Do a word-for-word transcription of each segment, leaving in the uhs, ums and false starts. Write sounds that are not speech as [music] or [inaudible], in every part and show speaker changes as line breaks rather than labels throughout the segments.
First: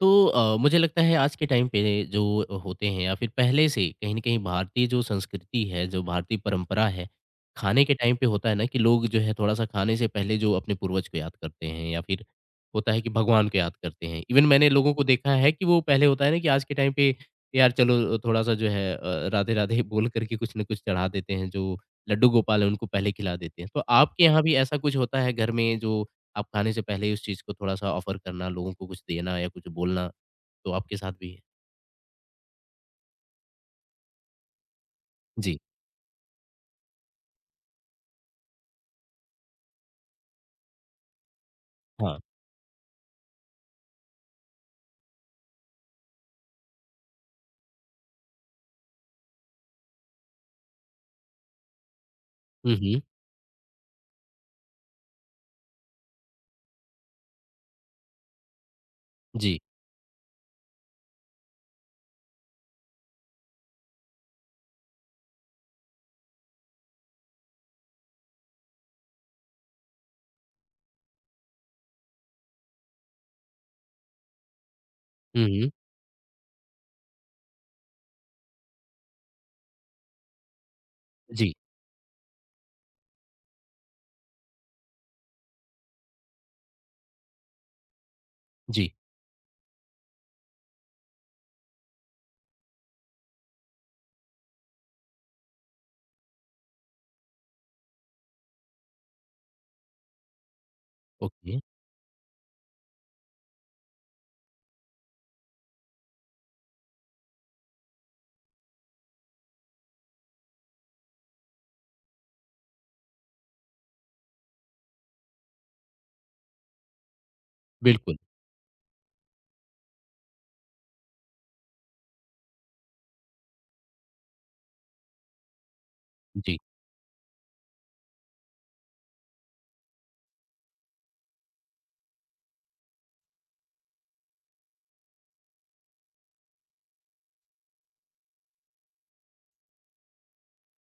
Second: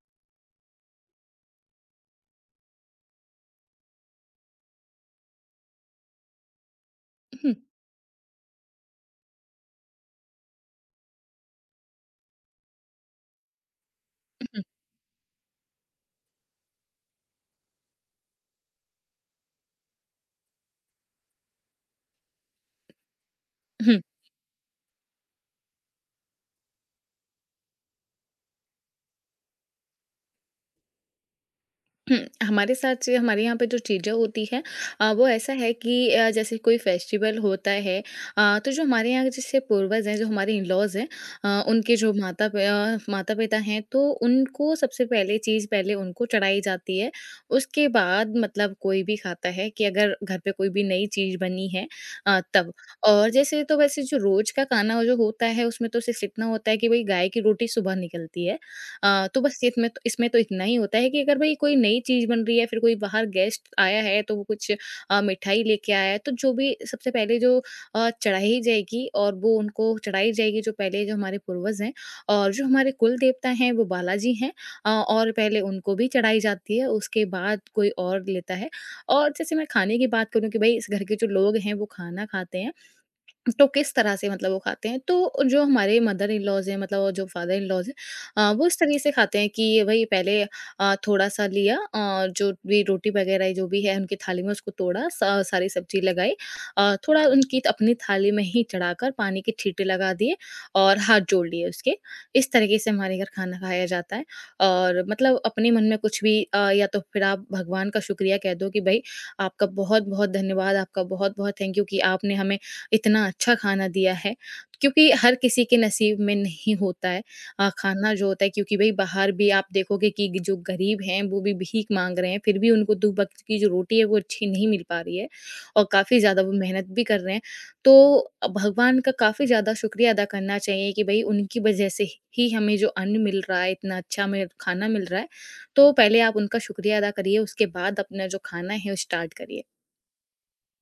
तो अ, मुझे लगता है आज के टाइम पे जो होते हैं या फिर पहले से कहीं न कहीं भारतीय जो संस्कृति है, जो भारतीय परंपरा है,
हुँ,
खाने के टाइम पे होता है ना कि लोग जो है थोड़ा-सा खाने से पहले जो अपने पूर्वज को याद करते हैं या फिर होता है कि भगवान को याद करते हैं। इवन मैंने लोगों को देखा है कि वो पहले होता है ना कि आज के टाइम पे यार चलो थोड़ा-सा जो है अ, राधे-राधे [laughs] बोल कर के कुछ न कुछ चढ़ा देते हैं, जो लड्डू गोपाल है उनको पहले खिला देते हैं। तो
हुँ,
आपके यहाँ भी ऐसा कुछ होता है घर में जो आप खाने से पहले ही उस चीज़ को थोड़ा-सा ऑफ़र करना, लोगों को कुछ देना या कुछ बोलना, तो आपके साथ भी है।
हुँ। हमारे साथ से हमारे यहाँ पे जो चीज़ें होती हैं, अ, वो ऐसा
जी,
है कि अ, जैसे कोई फेस्टिवल होता है, अ, तो जो हमारे यहाँ के जैसे पूर्वज हैं, जो हमारे इन-लॉज़ हैं, अ, उनके जो
हाँ।
माता प अ, माता-पिता हैं, तो उनको सबसे पहले चीज़ पहले उनको चढ़ाई जाती है। उसके बाद मतलब कोई भी खाता है, कि अगर घर पे कोई भी नई चीज़ बनी है, अ, तब।
हुँ, हुँ।
और जैसे तो वैसे जो रोज़ का खाना जो होता है, उसमें तो सिर्फ़ इतना होता है कि वही गाय की रोटी सुबह निकलती है। अ, तो
जी।
बस इसमें तो इसमें तो इतना ही होता है कि अगर भाई कोई नई चीज़ बन रही है, फिर कोई बाहर गेस्ट आया है, तो वो कुछ अ, मिठाई लेके आया है, तो जो भी सबसे पहले जो अ, चढ़ाई जाएगी, और वो उनको चढ़ाई जाएगी, जो पहले जो हमारे पूर्वज हैं और जो हमारे कुल देवता हैं, वो बालाजी हैं। अ, और
हुँ,
पहले
हुँ।
उनको भी चढ़ाई जाती है, उसके बाद कोई और लेता है। और जैसे मैं खाने की बात करूँ, कि भाई इस घर के जो
जी,
लोग हैं, वो खाना खाते हैं, तो किस तरह से मतलब वो खाते हैं, तो जो हमारे मदर इन लॉज़ हैं मतलब, और जो फादर इन लॉज़ हैं, अ, वो इस
जी।
तरीके से खाते हैं कि भई पहले अ, थोड़ा-सा लिया, अ, जो भी रोटी वग़ैरह जो भी है उनकी थाली में, उसको तोड़ा, स सारी सब्ज़ी लगाई, अ, थोड़ा उनकी अपनी थाली में ही चढ़ाकर पानी के छींटे लगा दिए, और हाथ जोड़
ओके।
लिए उसके। इस तरीके से हमारे घर खाना खाया जाता है, और मतलब अपने मन में कुछ भी, अ, या तो फिर आप भगवान का शुक्रिया कह दो कि भई आपका बहुत-बहुत धन्यवाद, आपका बहुत-बहुत थैंक यू कि आपने हमें इतना अच्छा खाना दिया है, क्योंकि हर किसी के नसीब में नहीं होता है अ, खाना
बिल्कुल।
जो होता है, क्योंकि भई बाहर भी आप देखोगे कि जो गरीब हैं, वो भी भीख माँग रहे हैं, फिर भी उनको दो वक़्त की जो रोटी है, वो अच्छी नहीं मिल पा रही है, और काफ़ी ज़्यादा वो
जी।
मेहनत भी कर रहे हैं। तो अ, भगवान का काफ़ी ज़्यादा शुक्रिया अदा करना चाहिए कि भई उनकी वजह से ही हमें जो अन्न मिल रहा है, इतना अच्छा हमें खाना मिल रहा है, तो पहले आप उनका शुक्रिया अदा करिए, उसके बाद अपना जो खाना है, वो स्टार्ट करिए।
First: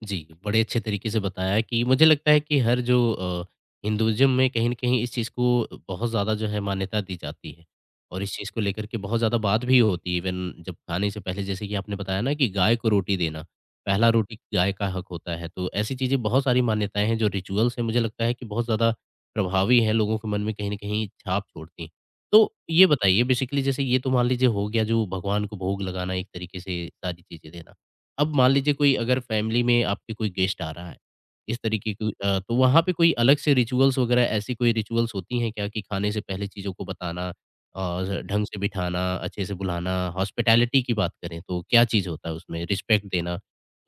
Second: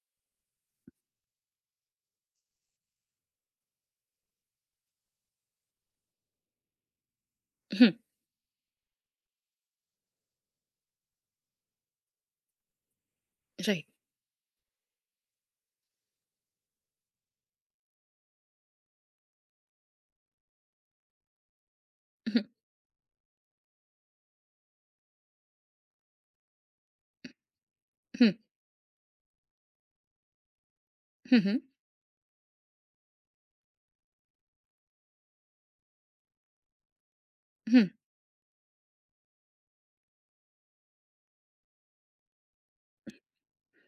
जी, बड़े अच्छे तरीके से बताया है कि मुझे लगता है कि हर जो अ, हिंदुइज़्म में कहीं न कहीं इस चीज़ को बहुत ज़्यादा जो है मान्यता दी जाती है
हुँ,
और इस चीज़ को लेकर के बहुत ज़्यादा बात भी होती है इवन जब खाने से पहले जैसे कि आपने बताया ना कि गाय को रोटी देना,
राइट।
पहला रोटी गाय का हक होता है, तो ऐसी चीज़ें बहुत सारी मान्यताएँ हैं जो रिचुअल्स हैं मुझे लगता है कि बहुत ज़्यादा प्रभावी हैं, लोगों के मन में कहीं न कहीं छाप छोड़ती हैं।
हुँ,
तो ये बताइए बेसिकली जैसे ये तो मान लीजिए हो गया जो भगवान को भोग लगाना एक तरीके से सारी चीज़ें देना।
हुँ,
अब मान लीजिए कोई अगर फैमिली में आपके कोई गेस्ट आ रहा है,
हुँ,
इस
हुँ,
तरीके की अ, तो वहाँ पे कोई अलग से रिचुअल्स वगैरह ऐसी कोई रिचुअल्स होती हैं क्या कि खाने से पहले चीज़ों को बताना
हुँ।
और ढंग से बिठाना, अच्छे से बुलाना, हॉस्पिटैलिटी की बात करें तो क्या चीज़ होता है उसमें? रिस्पेक्ट देना,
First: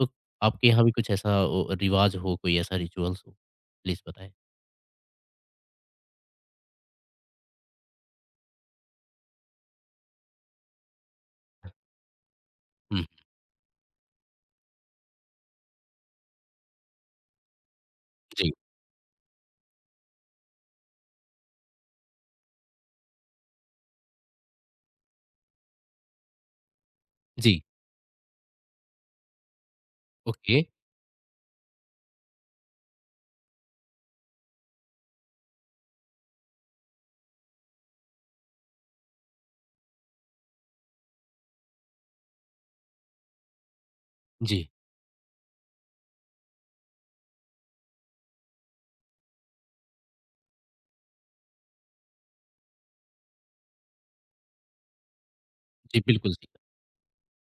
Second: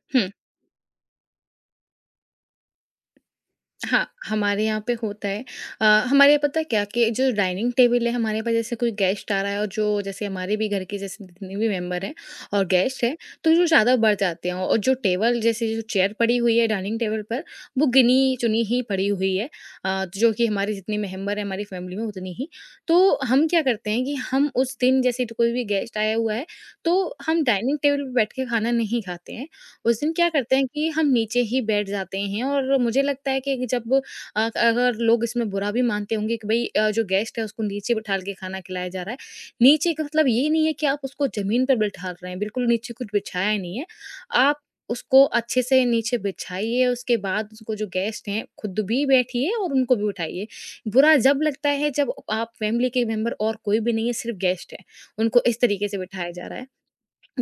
तो
हुँ,
आपके यहाँ भी कुछ ऐसा ओ, रिवाज हो, कोई ऐसा रिचुअल्स हो? प्लीज़
हाँ,
बताएँ।
हमारे यहाँ पे होता है। अ, हमारे यहाँ पता है क्या, कि जो डाइनिंग टेबल है हमारे पास, जैसे कोई गेस्ट आ रहा है, और जो जैसे हमारे भी घर के जैसे जितने भी मेंबर हैं और गेस्ट
हुँ,
हैं, तो जो ज़्यादा बढ़ जाते हैं, और जो टेबल जैसे जो चेयर पड़ी हुई है डाइनिंग टेबल पर, वो
जी,
गिनी-चुनी ही पड़ी हुई है, अ, जो कि हमारे जितने मेंबर हैं हमारी फैमिली में, उतनी ही। तो हम क्या करते हैं कि हम उस दिन, जैसे तो कोई भी गेस्ट आया हुआ है, तो हम
जी,
डाइनिंग टेबल पे बैठ के खाना नहीं खाते हैं। उस दिन क्या करते
ओके,
हैं कि हम नीचे ही बैठ जाते हैं, और मुझे लगता है कि जब अ, अगर लोग इसमें बुरा भी मानते होंगे कि भाई, अ, जो गेस्ट है उसको नीचे बिठा के खाना खिलाया जा रहा है, नीचे का मतलब ये नहीं है कि आप उसको जमीन पर बिठा रहे हैं, बिल्कुल नीचे कुछ बिछाया नहीं है, आप
जी,
उसको अच्छे से नीचे बिछाइए, उसके बाद उसको, जो गेस्ट हैं, खुद भी बैठिए और उनको भी उठाइए। बुरा जब लगता है जब आप फैमिली के मेंबर और कोई भी नहीं है, सिर्फ गेस्ट है, उनको इस तरीके से
जी,
बिठाया
बिल्कुल,
जा
जी,
रहा है,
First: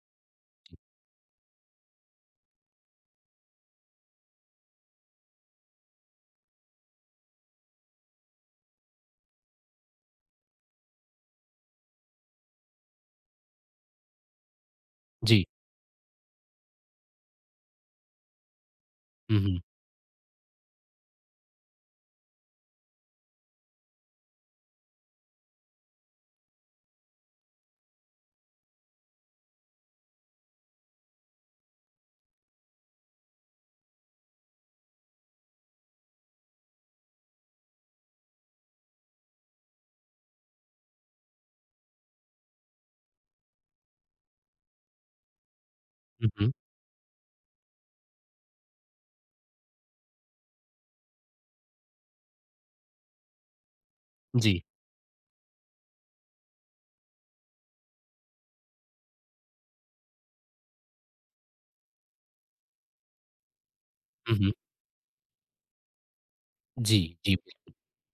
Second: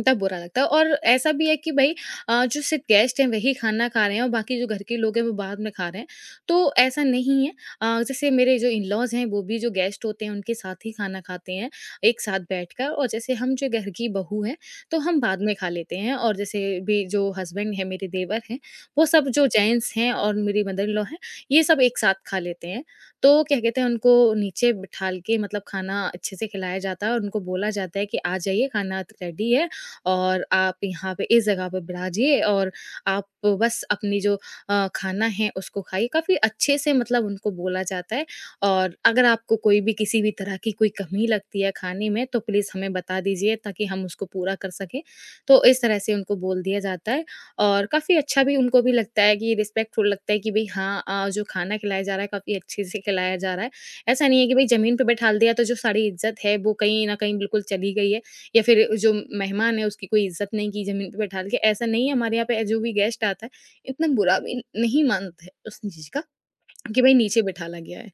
तब बुरा लगता है, और ऐसा भी है कि भई अ, जो सिर्फ़ गेस्ट हैं वही खाना खा रहे हैं, और बाकी जो घर के लोग हैं वो बाद में खा रहे हैं। तो ऐसा नहीं है, अ, जैसे मेरे जो इन-लॉज़ हैं, वो भी जो गेस्ट होते हैं उनके साथ ही खाना खाते हैं, एक साथ बैठकर, और जैसे हम जो घर की बहू हैं, तो हम बाद
जी।
में खा लेते हैं, और जैसे भी जो हस्बैंड हैं, मेरे देवर हैं, वो सब
हुँ,
जो
हुँ,
जेंट्स हैं, और मेरी मदर इन-लॉ हैं, ये सब एक साथ खा लेते हैं। तो क्या कहते हैं, उनको नीचे बिठाल के मतलब खाना अच्छे से खिलाया जाता है, और उनको बोला जाता है कि आ जाइए, खाना त रेडी है, और आप यहाँ पे इस जगह पे बिराजिए, और आप बस अपनी जो अ, खाना है, उसको खाइए। काफ़ी अच्छे से मतलब उनको बोला जाता है, और अगर आपको कोई भी किसी भी तरह की कोई कमी लगती है खाने में, तो प्लीज़ हमें बता दीजिए, ताकि हम उसको पूरा कर सकें। तो इस तरह से
हुँ,
उनको
हुँ,
बोल दिया जाता है, और काफ़ी अच्छा भी उनको भी लगता है, कि रिस्पेक्टफुल लगता है कि भई हाँ, अ, जो खाना खिलाया जा रहा है, काफ़ी अच्छे से खिलाया जा रहा है। ऐसा नहीं है कि
जी,
भई ज़मीन पे बैठा दिया, तो जो सारी इज़्ज़त है, वो कहीं न कहीं बिल्कुल चली गई है। या फिर जो मेहमान है उसकी कोई इज़्ज़त नहीं की ज़मीन पे बैठा के, ऐसा नहीं है, हमारे यहाँ पे जो भी गेस्ट आता है, इतना
हुँ,
बुरा
हुँ,
भी नहीं मानते हैं उस चीज़ का,
जी,
कि भाई
जी।
नीचे बैठाला गया है।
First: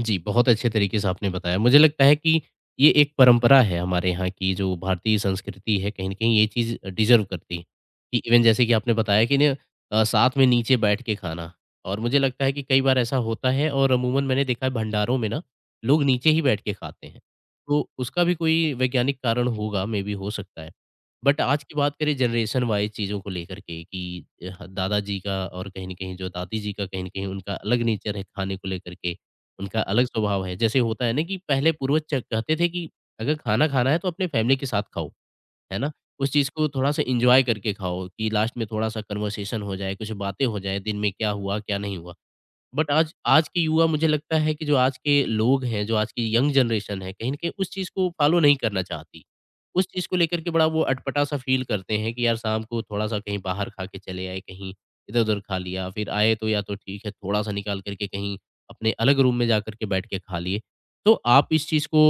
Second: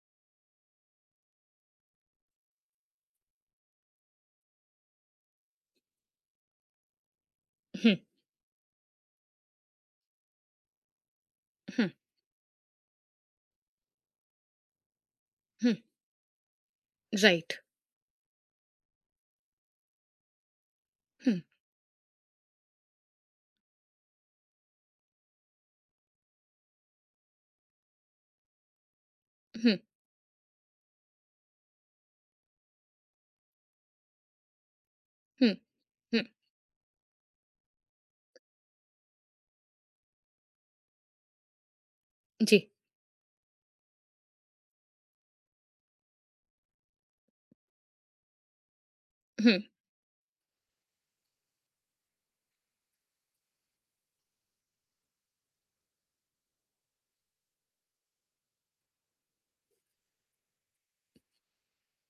जी, बहुत अच्छे तरीके से आपने बताया। मुझे लगता है कि ये एक परंपरा है हमारे यहाँ की जो भारतीय संस्कृति है कहीं न कहीं ये चीज़ डिज़र्व करती है,
हुँ,
कि इवन जैसे कि आपने बताया कि ना अ, साथ में नीचे बैठ के खाना
हुँ,
और मुझे लगता है कि कई बार ऐसा होता है और अमूमन मैंने देखा है भंडारों में ना,
हुँ,
लोग नीचे ही बैठ के खाते हैं।
राइट।
तो उसका भी कोई वैज्ञानिक कारण होगा, मेबी हो सकता है। बट
हुँ,
आज की बात करें जनरेशन वाइज़ चीज़ों को लेकर के कि अ, दादाजी का और कहीं न कहीं जो दादी जी का कहीं न कहीं उनका अलग नेचर है खाने को लेकर के
हुँ,
उनका अलग स्वभाव है। जैसे होता है ना कि पहले पूर्वज च कहते थे कि अगर खाना खाना है तो अपने फैमिली के साथ खाओ,
हुँ,
है ना?
हुँ,
उस चीज़ को थोड़ा-सा एन्जॉय करके खाओ कि लास्ट में थोड़ा-सा कन्वर्सेशन हो जाए, कुछ बातें हो जाएँ, दिन में क्या हुआ, क्या नहीं हुआ।
जी,
बट आज आज के युवा मुझे लगता है कि जो आज के लोग हैं, जो आज की यंग जनरेशन है, कहीं न कहीं उस चीज़ को फ़ॉलो नहीं करना चाहती।
हुँ।
उस चीज़ को लेकर के बड़ा वो अटपटा-सा फ़ील करते हैं कि यार शाम को थोड़ा-सा कहीं बाहर खा के चले आए, कहीं इधर-उधर खा लिया, फिर आए तो या तो ठीक है थोड़ा-सा निकाल कर के कहीं अपने अलग रूम में जाकर के बैठ के खा लिए। तो आप इस चीज़ को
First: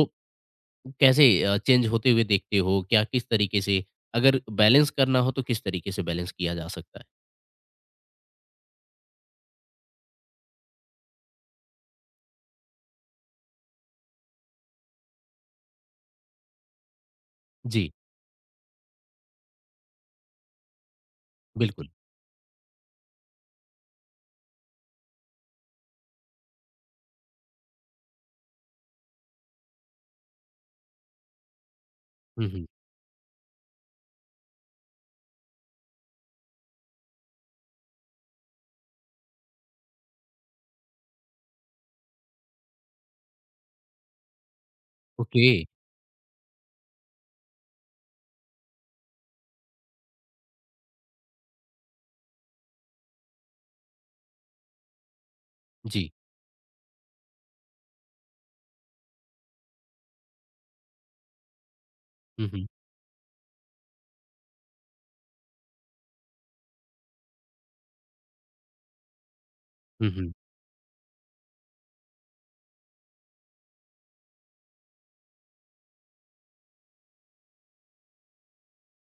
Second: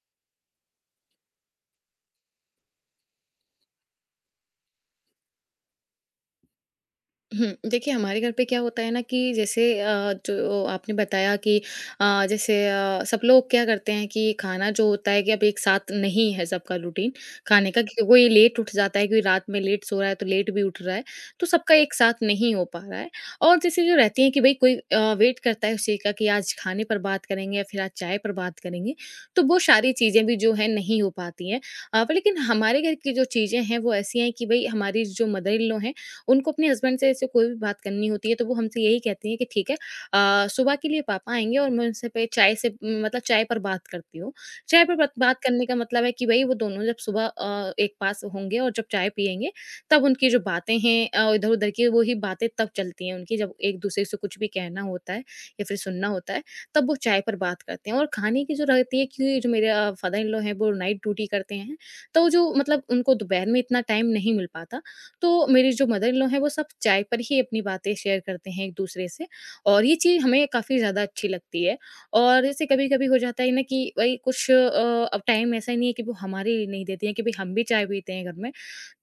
कैसे अ, चेंज होते हुए देखते हो? क्या किस तरीके से अगर बैलेंस करना हो तो किस तरीके से बैलेंस किया जा सकता है?
हुँ, देखिए हमारे घर पे क्या होता है ना कि जैसे, अ, जो आपने बताया कि अ, जैसे अ, सब लोग क्या करते हैं, कि खाना जो होता है कि अब एक साथ नहीं है सबका रूटीन खाने का,
जी,
क्योंकि कोई लेट उठ जाता है, कोई रात में लेट सो रहा है तो लेट भी उठ रहा है, तो सबका
बिल्कुल।
एक साथ नहीं हो पा रहा है। और जैसे जो रहती है कि भाई कोई अ, वेट करता है उसी का, कि आज खाने पर बात करेंगे या फिर आज चाय पर बात करेंगे, तो वो सारी चीज़ें भी जो है नहीं हो पाती हैं। अ, पर लेकिन
हुँ, हुँ।
हमारे घर की जो चीज़ें हैं वो ऐसी हैं कि भाई हमारी जो मदर इन लॉ हैं, उनको अपने हस्बैंड से ऐसे कोई भी बात करनी होती है, तो वो हमसे यही कहती हैं कि ठीक है, अ, सुबह के लिए पापा आएँगे और मैं उनसे पे चाय से मतलब चाय पर बात करती हूँ। चाय पर बात बात
ओके।
करने का मतलब है कि भई वो दोनों जब सुबह अ, एक पास होंगे, और जब चाय पिएँगे, तब उनकी जो बातें हैं अ, इधर-उधर की, वही बातें तब चलती हैं उनकी, जब एक-दूसरे से कुछ भी कहना होता है या फिर सुनना
जी।
होता है, तब वो चाय पर बात करते हैं। और खाने की जो रहती है कि जो मेरे अ, फादर इन लॉ हैं, वो नाइट ड्यूटी करते हैं, तो
हुँ,
जो
हुँ।
मतलब उनको दोपहर में इतना टाइम नहीं मिल पाता, तो मेरी जो मदर इन लॉ हैं, वो सब चाय पर ही अपनी बातें शेयर करते हैं एक-दूसरे से, और ये
हुँ,
चीज़
हुँ।
हमें काफ़ी ज़्यादा अच्छी लगती है। और जैसे कभी-कभी हो जाता है ना कि भई कुछ अ, अब टाइम ऐसा ही नहीं है कि वो हमारे लिए नहीं देती हैं, कि भई हम भी चाय पीते हैं घर में।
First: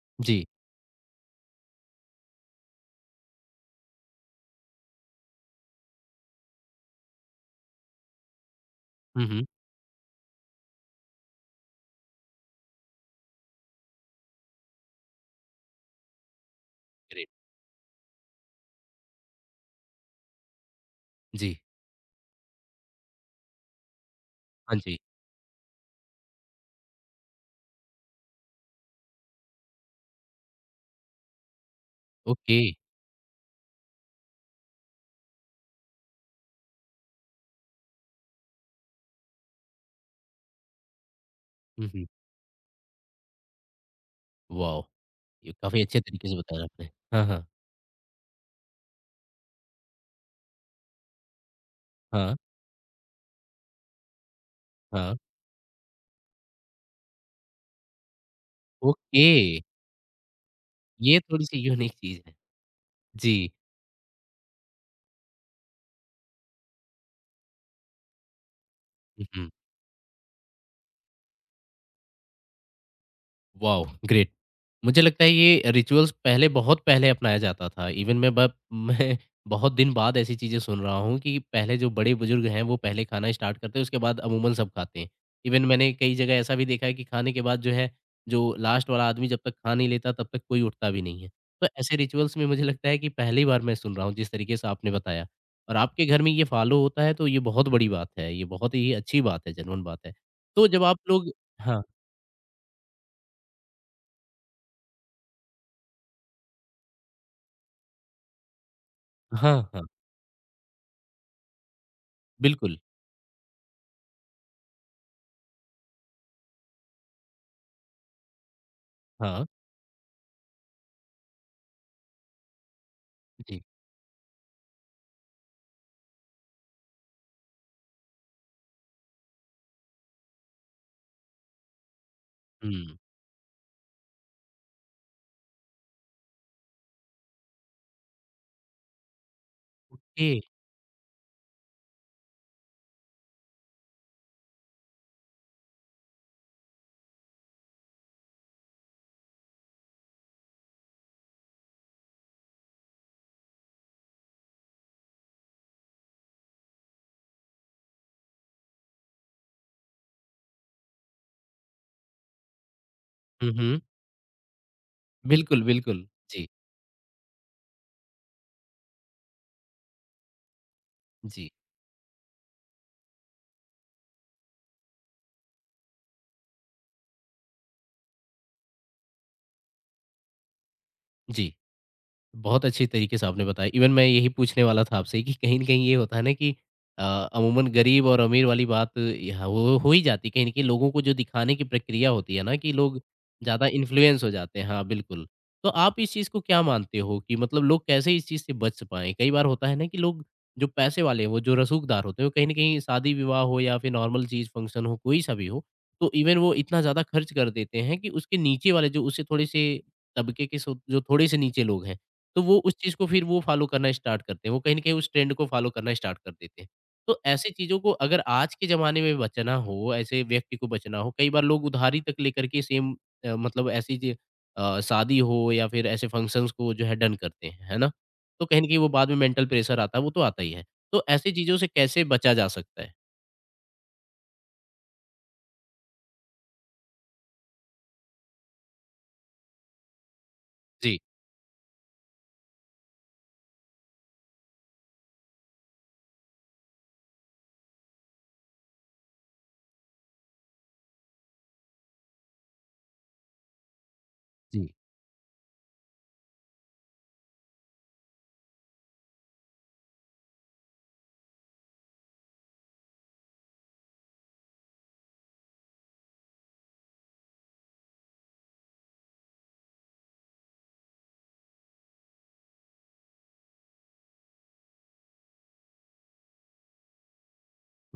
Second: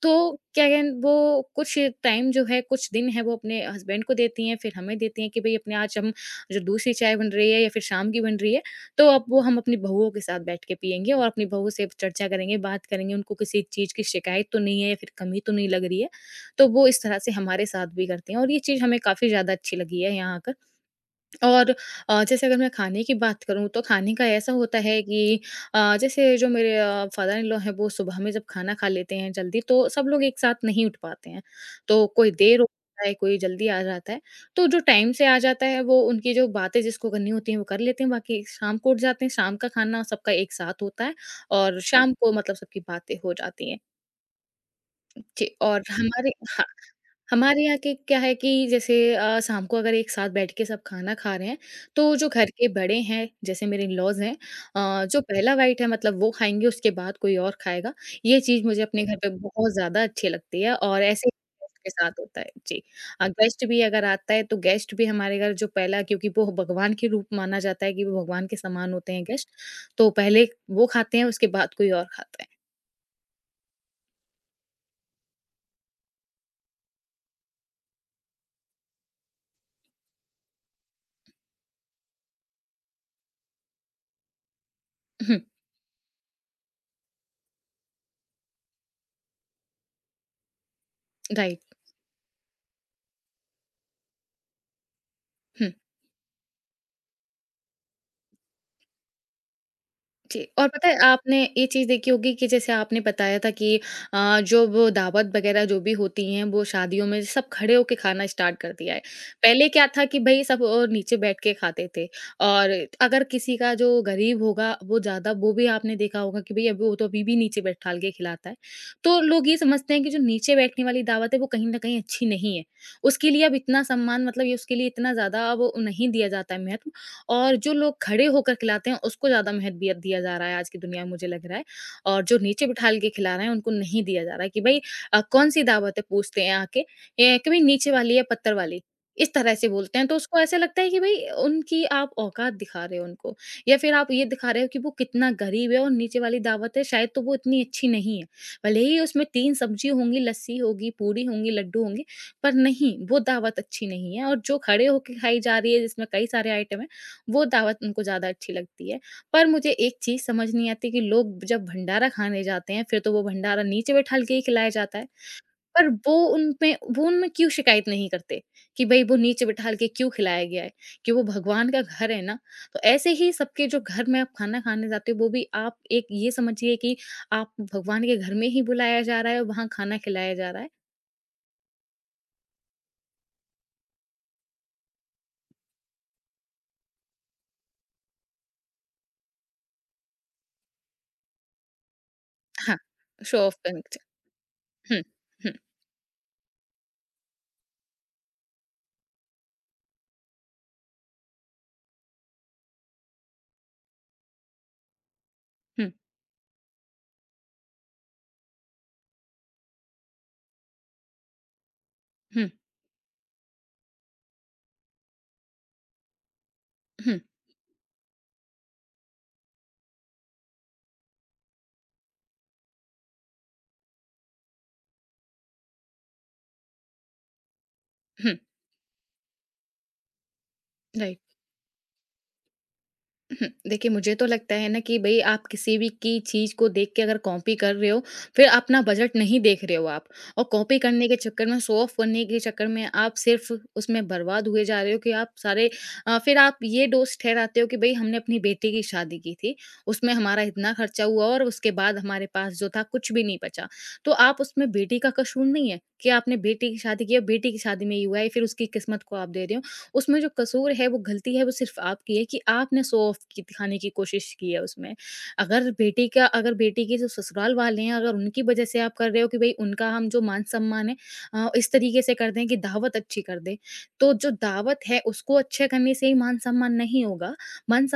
तो
जी।
क्या कहें, वो कुछ टाइम जो है, कुछ दिन है वो अपने हस्बैंड को देती हैं, फिर हमें देती हैं कि भई अपने आज हम जो दूसरी चाय बन रही है या फिर शाम की बन रही है, तो अब
हुँ,
वो
हुँ।
हम अपनी बहुओं के साथ बैठ के पिएँगे, और अपनी बहू से चर्चा करेंगे, बात करेंगे, उनको किसी चीज़ की शिकायत तो नहीं है, या फिर कमी तो नहीं लग रही है। तो वो इस तरह
ग्रेट।
से हमारे साथ भी करती हैं, और ये चीज़ हमें काफ़ी ज़्यादा अच्छी लगी है यहाँ आकर।
जी।
और अ, जैसे अगर मैं खाने की बात करूँ, तो खाने का ऐसा
हाँ
होता
जी।
है कि अ, जैसे जो मेरे फादर इन लॉ हैं, वो सुबह में जब खाना खा लेते हैं जल्दी, तो सब लोग एक साथ नहीं उठ पाते हैं, तो कोई
ओके।
देर हो जाता है, कोई जल्दी आ जाता है, तो जो टाइम से आ जाता है, वो उनकी जो बातें जिसको करनी होती हैं, वो कर लेते हैं, बाकी शाम को उठ जाते हैं, शाम का खाना सबका एक साथ होता है, और
हुँ, हुँ।
शाम को मतलब सबकी बातें हो जाती हैं।
वॉव!
जी,
ये
और
काफ़ी अच्छे तरीके
हमारे
से बताया
हाँ,
आपने। हाँ, हाँ।
हमारे यहाँ के क्या है कि जैसे अ, शाम को अगर एक साथ बैठ के सब खाना खा रहे हैं, तो जो
हाँ,
घर के बड़े हैं, जैसे मेरे इन-लॉज़ हैं, अ,
हाँ।
जो पहला बाइट है, मतलब वो खाएँगे, उसके बाद कोई और खाएगा। ये चीज़ मुझे अपने घर
ओके।
पे बहुत ज़्यादा अच्छी लगती है, और
ये
ऐसे ही
थोड़ी-सी
guest के
यूनिक
साथ
चीज़ है।
होता है। जी। अ,
जी।
गेस्ट भी अगर आता है, तो गेस्ट भी हमारे घर जो पहला, क्योंकि वो भगवान के रूप माना जाता है कि वो भगवान के समान होते हैं
हुँ, हुँ।
गेस्ट, तो पहले वो खाते हैं, उसके बाद कोई और खाता है।
वाओ! ग्रेट। मुझे लगता है ये रिचुअल्स पहले बहुत पहले अपनाया जाता था। इवन मैं ब [laughs] मैं बहुत दिन बाद ऐसी चीज़ें सुन रहा हूँ कि पहले जो बड़े-बुजुर्ग हैं वो पहले खाना स्टार्ट करते हैं उसके बाद अमूमन सब खाते हैं।
[laughs] हुँ,
इवन मैंने कई जगह ऐसा भी देखा है कि खाने के बाद जो है, जो लास्ट वाला आदमी जब तक खा नहीं लेता तब तक कोई उठता भी नहीं है।
राइट।
तो ऐसे रिचुअल्स में मुझे लगता है कि पहली बार मैं सुन रहा हूँ जिस तरीके से आपने बताया।
हुँ।
और आपके घर में ये फॉलो होता है तो ये बहुत बड़ी बात है। ये बहुत ही अच्छी बात है, जेन्युइन बात है।
जी,
तो
और
जब
पता
आप
है
लोग
आपने ये
हाँ,
चीज़ देखी होगी कि जैसे आपने बताया था कि अ, जो वो दावत वगैरह जो भी होती हैं, वो शादियों में सब खड़े होके खाना स्टार्ट कर दिया है।
हाँ,
पहले
हाँ,
क्या था कि भई सब अ, नीचे बैठ के खाते थे, और
बिल्कुल।
अगर किसी का जो गरीब होगा, वो ज़्यादा वो भी आपने देखा होगा कि भई अब वो तो अभी भी नीचे बैठ टाल के खिलाता है। तो
हाँ,
लोग ये समझते हैं कि जो नीचे बैठने वाली दावत है, वो कहीं न कहीं अच्छी नहीं है। उसके लिए अब
जी।
इतना सम्मान, मतलब ये उसके लिए इतना ज़्यादा वो नहीं दिया जाता है महत्व। और जो लोग खड़े होकर खिलाते हैं, उसको ज़्यादा महत्वियत दिया जा रहा है आज की दुनिया में, मुझे लग रहा है। और जो नीचे
हुँ।
बिठाल के खिला रहे हैं उनको नहीं दिया जा रहा है कि भई अ, कौन-सी दावत है, पूछते हैं आके ए, कि भई नीचे वाली या पत्थर वाली? इस तरह से बोलते हैं, तो
ए
उसको ऐसा लगता है कि भई उनकी आप औकात दिखा रहे हो उनको, या फिर आप ये दिखा रहे हो कि वो कितना गरीब है और नीचे वाली दावत है शायद, तो वो इतनी अच्छी नहीं है। भले ही उसमें तीन सब्ज़ी होंगी, लस्सी होगी, पूड़ी होंगी, लड्डू होंगे, पर नहीं, वो दावत अच्छी नहीं है, और जो खड़े होके खाई जा रही है, जिसमें कई सारे आइटम है, वो दावत उनको ज़्यादा अच्छी लगती है। पर मुझे एक चीज़ समझ नहीं आती कि लोग जब भंडारा खाने जाते हैं, फिर तो वो
हुँ,
भंडारा
हुँ।
नीचे बैठा के ही खिलाया जाता है।
बिल्कुल,
पर
बिल्कुल।
वो
जी,
उनमें वो उनमें क्यों शिकायत नहीं करते कि भई वो नीचे बैठा के क्यों खिलाया गया है? कि वो
जी,
भगवान का घर है ना। तो ऐसे ही सबके जो घर में आप खाना खाने जाते हो, वो भी आप एक ये समझिए कि आप भगवान के घर में ही बुलाया जा रहा है और वहाँ खाना खिलाया जा रहा है।
जी। बहुत अच्छे तरीके से आपने बताया। इवन मैं यही पूछने वाला था आपसे कि कहीं न कहीं ये होता है ना कि अ, अमूमन गरीब और अमीर वाली बात यहाँ वो हो ही जाती है। कहीं न कहीं लोगों को जो दिखाने की प्रक्रिया होती है ना कि
हाँ,
लोग
शो ऑफ
ज़्यादा
करने के
इन्फ्लुएंस हो जाते हैं। हाँ,
चल। हुँ,
बिल्कुल।
हुँ,
तो आप इस चीज़ को क्या मानते हो कि मतलब लोग कैसे इस चीज़ से बच पाएँ? कई बार होता है ना कि लोग जो पैसे वाले हैं, वो जो रसूखदार होते हैं, वो कहीं न कहीं शादी-विवाह हो या फिर नॉर्मल चीज़ फंक्शन हो, कोई-सा भी हो,
हुँ,
तो इवन वो इतना ज़्यादा खर्च कर देते हैं कि उसके नीचे वाले जो उससे थोड़े से तबके के सो जो थोड़े से नीचे लोग हैं, तो
हुँ,
वो उस चीज़ को फिर वो फ़ॉलो करना स्टार्ट करते हैं। वो कहीं न कहीं उस ट्रेंड को फ़ॉलो करना स्टार्ट कर देते हैं। तो
हुँ,
ऐसी चीज़ों को अगर आज के ज़माने में बचना हो, ऐसे व्यक्ति को बचना हो, कई बार लोग उधारी तक लेकर के सेम अ, मतलब ऐसी ज अ, शादी हो या फिर ऐसे फंक्शंस को जो है डन करते हैं, है ना?
हुँ,
तो कहीं न कहीं वो बाद में मेंटल प्रेशर आता है, वो तो आता ही है। तो
राइट।
ऐसी चीज़ों से कैसे बचा जा सकता है?
हुँ, देखिए, मुझे तो लगता है ना कि भई आप किसी भी की चीज़ को देख के अगर कॉपी कर रहे हो, फिर अपना बजट नहीं देख रहे हो आप, और कॉपी
जी।
करने के चक्कर में, शो ऑफ करने के चक्कर में आप सिर्फ़ उसमें बर्बाद हुए जा रहे हो कि आप सारे अ, फिर आप ये दोष ठहराते हो कि भई हमने अपनी बेटी की शादी की थी, उसमें हमारा इतना खर्चा हुआ और उसके बाद हमारे पास जो था कुछ भी नहीं बचा। तो आप
जी।
उसमें बेटी का कसूर नहीं है कि आपने बेटी की शादी की और बेटी की शादी में ही हुआ है, फिर उसकी किस्मत को आप दे रहे हो। उसमें जो कसूर है, वो गलती है, वो सिर्फ़ आपकी है कि आपने शो ऑफ की दिखाने की कोशिश की है उसमें। अगर बेटी का अगर बेटी के जो ससुराल वाले हैं, अगर उनकी वजह से आप कर रहे हो कि भई उनका हम जो मान-सम्मान है अ, इस तरीके से कर दें कि दावत अच्छी कर दें, तो जो दावत है, उसको अच्छे करने से ही मान-सम्मान नहीं होगा।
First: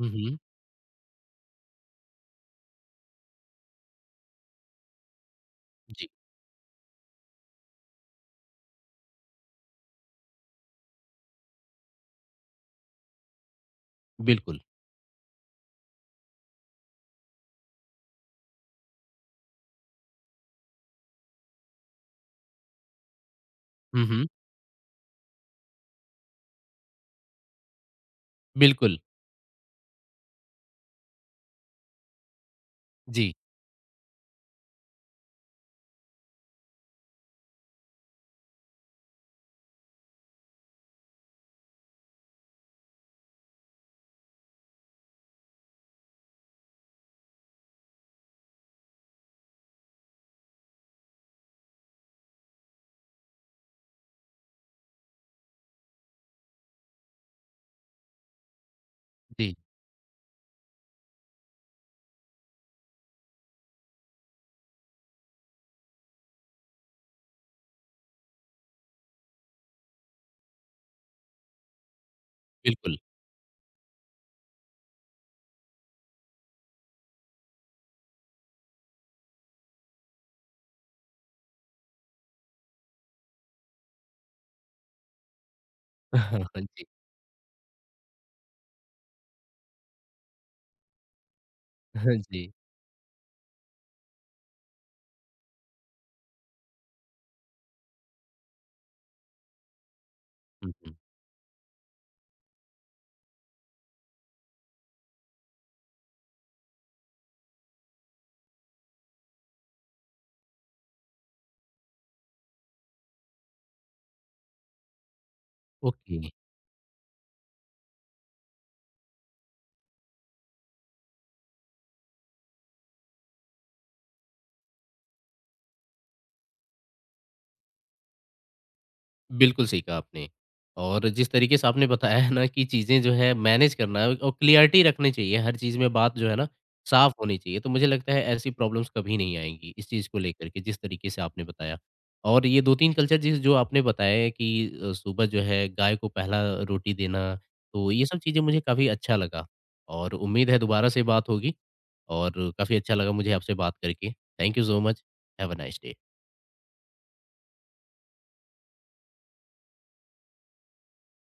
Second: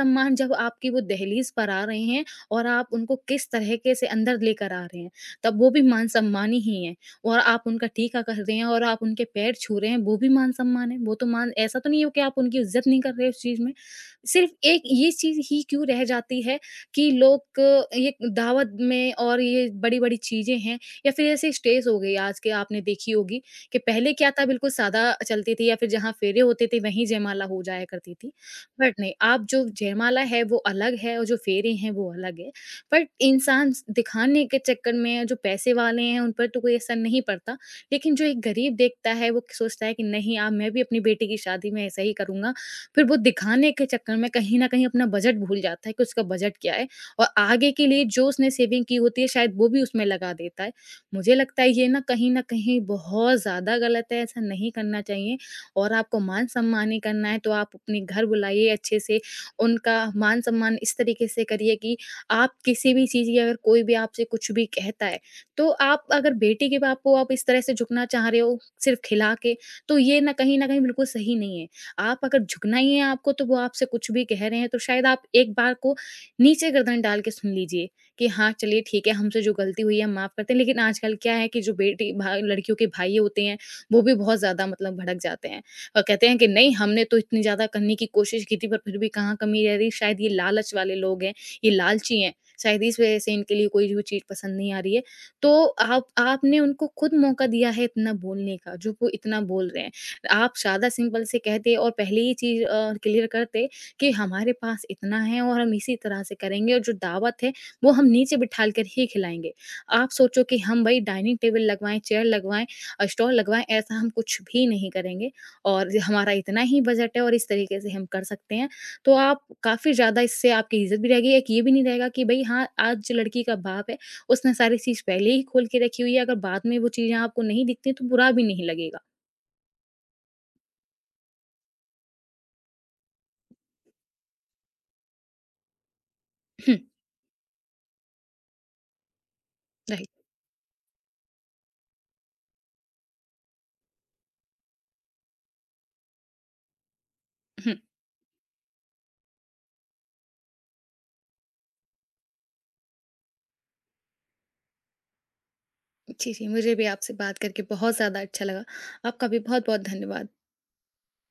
हुँ, हुँ।
जब आपकी वो दहलीज़ पर आ रहे हैं और आप उनको किस तरीके से अंदर लेकर आ रहे हैं, तब वो भी
जी,
मान-सम्मान ही है। और आप उनका टीका कर रहे हैं और आप उनके पैर छू रहे हैं, वो भी मान-सम्मान है। वो तो मान ऐसा तो नहीं है कि आप उनकी इज़्ज़त नहीं कर रहे उस चीज़ में। सिर्फ़
बिल्कुल।
एक ये चीज़ ही क्यों रह जाती है कि लोग अ, ये दावत में और ये बड़ी-बड़ी चीज़ें हैं, या फिर ऐसे स्टेज हो गई आज के, आपने देखी होगी कि
हुँ,
पहले
हुँ।
क्या था, बिल्कुल सादा चलती थी, या फिर जहाँ फेरे होते थे वहीं जयमाला हो जाया करती थी। बट
बिल्कुल।
नहीं, आप जो जयमाला है वो अलग है और जो फेरे हैं वो अलग है। पर
जी,
इंसान दिखाने के चक्कर में, जो पैसे वाले हैं उन पर तो कोई असर नहीं पड़ता। लेकिन जो एक गरीब देखता है, वो सोचता है कि नहीं, अब मैं भी अपनी बेटी की शादी में ऐसा ही करूँगा। फिर वो दिखाने के चक्कर में कहीं न कहीं अपना बजट भूल जाता है कि उसका बजट क्या है, और आगे के लिए जो उसने सेविंग की होती है, शायद वो भी उसमें लगा देता है। मुझे लगता है ये ना कहीं न कहीं बहुत ज़्यादा गलत है, ऐसा नहीं करना चाहिए, और आपको मान-सम्मान ही करना है तो आप अपने घर बुलाइए अच्छे से,
जी,
उनका मान-सम्मान इस तरीके से करिए कि आप किसी भी चीज़ की, अगर कोई भी आपसे कुछ भी कहता है, तो आप अगर बेटे के बाप को आप इस तरह से झुकना चाह रहे हो, सिर्फ़ खिला के, तो ये ना कहीं न कहीं बिल्कुल सही नहीं है। आप अगर झुकना ही
बिल्कुल।
है आपको, तो वो आपसे कुछ भी कह रहे हैं, तो शायद आप एक बार को नीचे गर्दन डाल के सुन लीजिए कि हाँ, चलिए ठीक है, हमसे जो गलती हुई है, हम माफ़ करते हैं। लेकिन आजकल क्या है कि जो बेटी भा लड़कियों के भाई होते हैं, वो भी बहुत ज़्यादा मतलब भड़क जाते हैं और कहते हैं कि
[laughs]
नहीं,
जी।
हमने तो इतनी ज़्यादा करने की कोशिश की थी, पर फिर भी कहाँ कमी रह रही। शायद ये लालच वाले लोग हैं। ये
[laughs] हाँ
लालची हैं,
जी।
शायद इस वज़ह से इनके लिए कोई भी चीज़ पसंद नहीं आ रही है। तो आप आपने उनको खुद मौका दिया है इतना बोलने का, जो वो इतना बोल रहे हैं। आप
हुँ,
सादा
हुँ।
सिंपल से कहते और पहले ही चीज़ अ, क्लियर करते कि हमारे पास इतना है और हम इसी तरह से करेंगे, और जो दावत है, वो हम नीचे बिठाल कर ही खिलाएँगे। आप सोचो कि हम भई डाइनिंग टेबल लगवाएँ, चेयर लगवाएँ, अ, स्टॉल लगवाएँ, ऐसा हम कुछ भी नहीं करेंगे, और
ओके।
हमारा इतना ही बजट है और इस तरीके से हम कर सकते हैं। तो आप काफ़ी ज़्यादा इससे आपकी इज़्ज़त भी रहेगी, एक ये भी नहीं रहेगा कि भई हाँ, आज लड़की का बाप है, उसने सारी चीज़ पहले ही खोल के रखी हुई है, अगर बाद में वो चीज़ें आपको नहीं दिखती तो बुरा भी नहीं लगेगा।
बिल्कुल सही कहा आपने। और जिस तरीके से आपने बताया है ना कि चीज़ें जो हैं मैनेज करना और क्लियरिटी रखनी चाहिए, हर चीज़ में बात जो है ना
हम्म,
साफ़ होनी चाहिए। तो मुझे लगता है ऐसी प्रॉब्लम्स कभी नहीं आएँगी, इस चीज़
राइट।
को लेकर के जिस तरीके से आपने बताया। और ये दो तीन कल्चर जिस जो आपने बताया कि अ, सुबह जो है गाय को पहला रोटी देना,
हुँ,
तो ये सब चीज़ें मुझे काफ़ी अच्छा लगा। और उम्मीद है दोबारा से बात होगी और काफ़ी अच्छा लगा मुझे आपसे बात करके। Thank you so much. Have a nice day.
जी, जी, मुझे भी आपसे बात करके बहुत ज़्यादा अच्छा लगा। आपका भी बहुत-बहुत धन्यवाद।